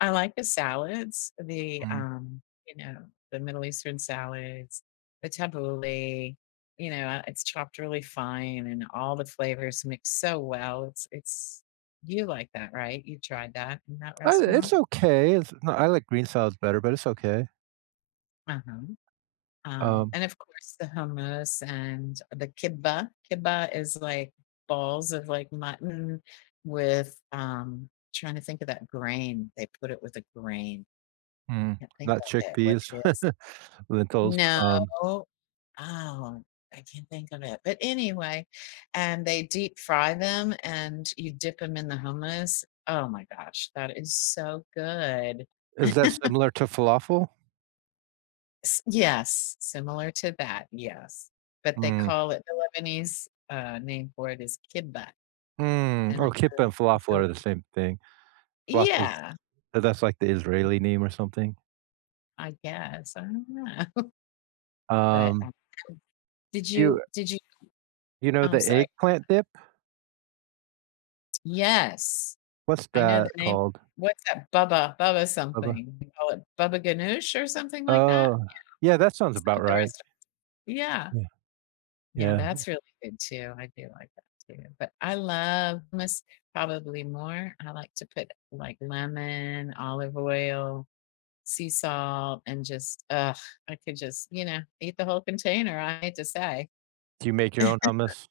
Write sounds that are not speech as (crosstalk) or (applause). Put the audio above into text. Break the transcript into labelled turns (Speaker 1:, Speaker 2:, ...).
Speaker 1: I like the salads, the,
Speaker 2: Mhm.
Speaker 1: um, you know, the Middle Eastern salads, the tabbouleh, you know, uh, it's chopped really fine and all the flavors mix so well, it's it's you like that, right? You tried that in that
Speaker 2: Eh, it's
Speaker 1: restaurant?
Speaker 2: okay, it's not I like green salads better, but it's okay.
Speaker 1: Uh-huh. Um,
Speaker 2: Um
Speaker 1: and, of course, the hummus and the كِبّة. كِبّة is, like, balls of, like, mutton with, um tryna think of that grain, they put it with a grain.
Speaker 2: Mm,
Speaker 1: Can't think
Speaker 2: not
Speaker 1: of it, what
Speaker 2: chickpeas?
Speaker 1: it is.
Speaker 2: (chuckles) Lentils,
Speaker 1: No.
Speaker 2: um
Speaker 1: Oh, I can't think of it, but, anyway and they deep-fry them and you dip 'em in the hummus oh my gosh, that is so good.
Speaker 2: Is that
Speaker 1: (chuckles)
Speaker 2: similar to falafel?
Speaker 1: S yes, similar to that, yes, but, they
Speaker 2: Mm.
Speaker 1: call it the Lebanese, uh, name for it is "كِبّة",
Speaker 2: Mm,
Speaker 1: and
Speaker 2: oh,
Speaker 1: it's,
Speaker 2: كِبّة
Speaker 1: um,
Speaker 2: and
Speaker 1: it's
Speaker 2: falafel
Speaker 1: really
Speaker 2: are the same thing. Falafel's
Speaker 1: Yeah.
Speaker 2: but, that's, like, the Israeli name or something?
Speaker 1: I guess? I don't know. But,
Speaker 2: Um
Speaker 1: um did
Speaker 2: you,
Speaker 1: you
Speaker 2: eh
Speaker 1: did you
Speaker 2: you know
Speaker 1: oh, I'm
Speaker 2: the
Speaker 1: sorry
Speaker 2: eggplant dip?
Speaker 1: Yes.
Speaker 2: What's
Speaker 1: I know the
Speaker 2: that
Speaker 1: name
Speaker 2: called?
Speaker 1: what's that? Baba
Speaker 2: Baba?
Speaker 1: baba-something, you call it baba ganoush, or something like that?
Speaker 2: Oh,
Speaker 1: Yeah.
Speaker 2: yeah, that sounds
Speaker 1: Some
Speaker 2: about
Speaker 1: of the
Speaker 2: right.
Speaker 1: restaurants Yeah.
Speaker 2: Yeah. Yeah,
Speaker 1: Yeah,
Speaker 2: yeah.
Speaker 1: that's really good, too, I do like that, too, but I love hummus, probably more. I like to put, like, lemon, olive oil, sea salt, and, just ugh, I could just you know? Eat the whole container, I hate to say.
Speaker 2: Do you make your own
Speaker 1: (chuckles)
Speaker 2: hummus?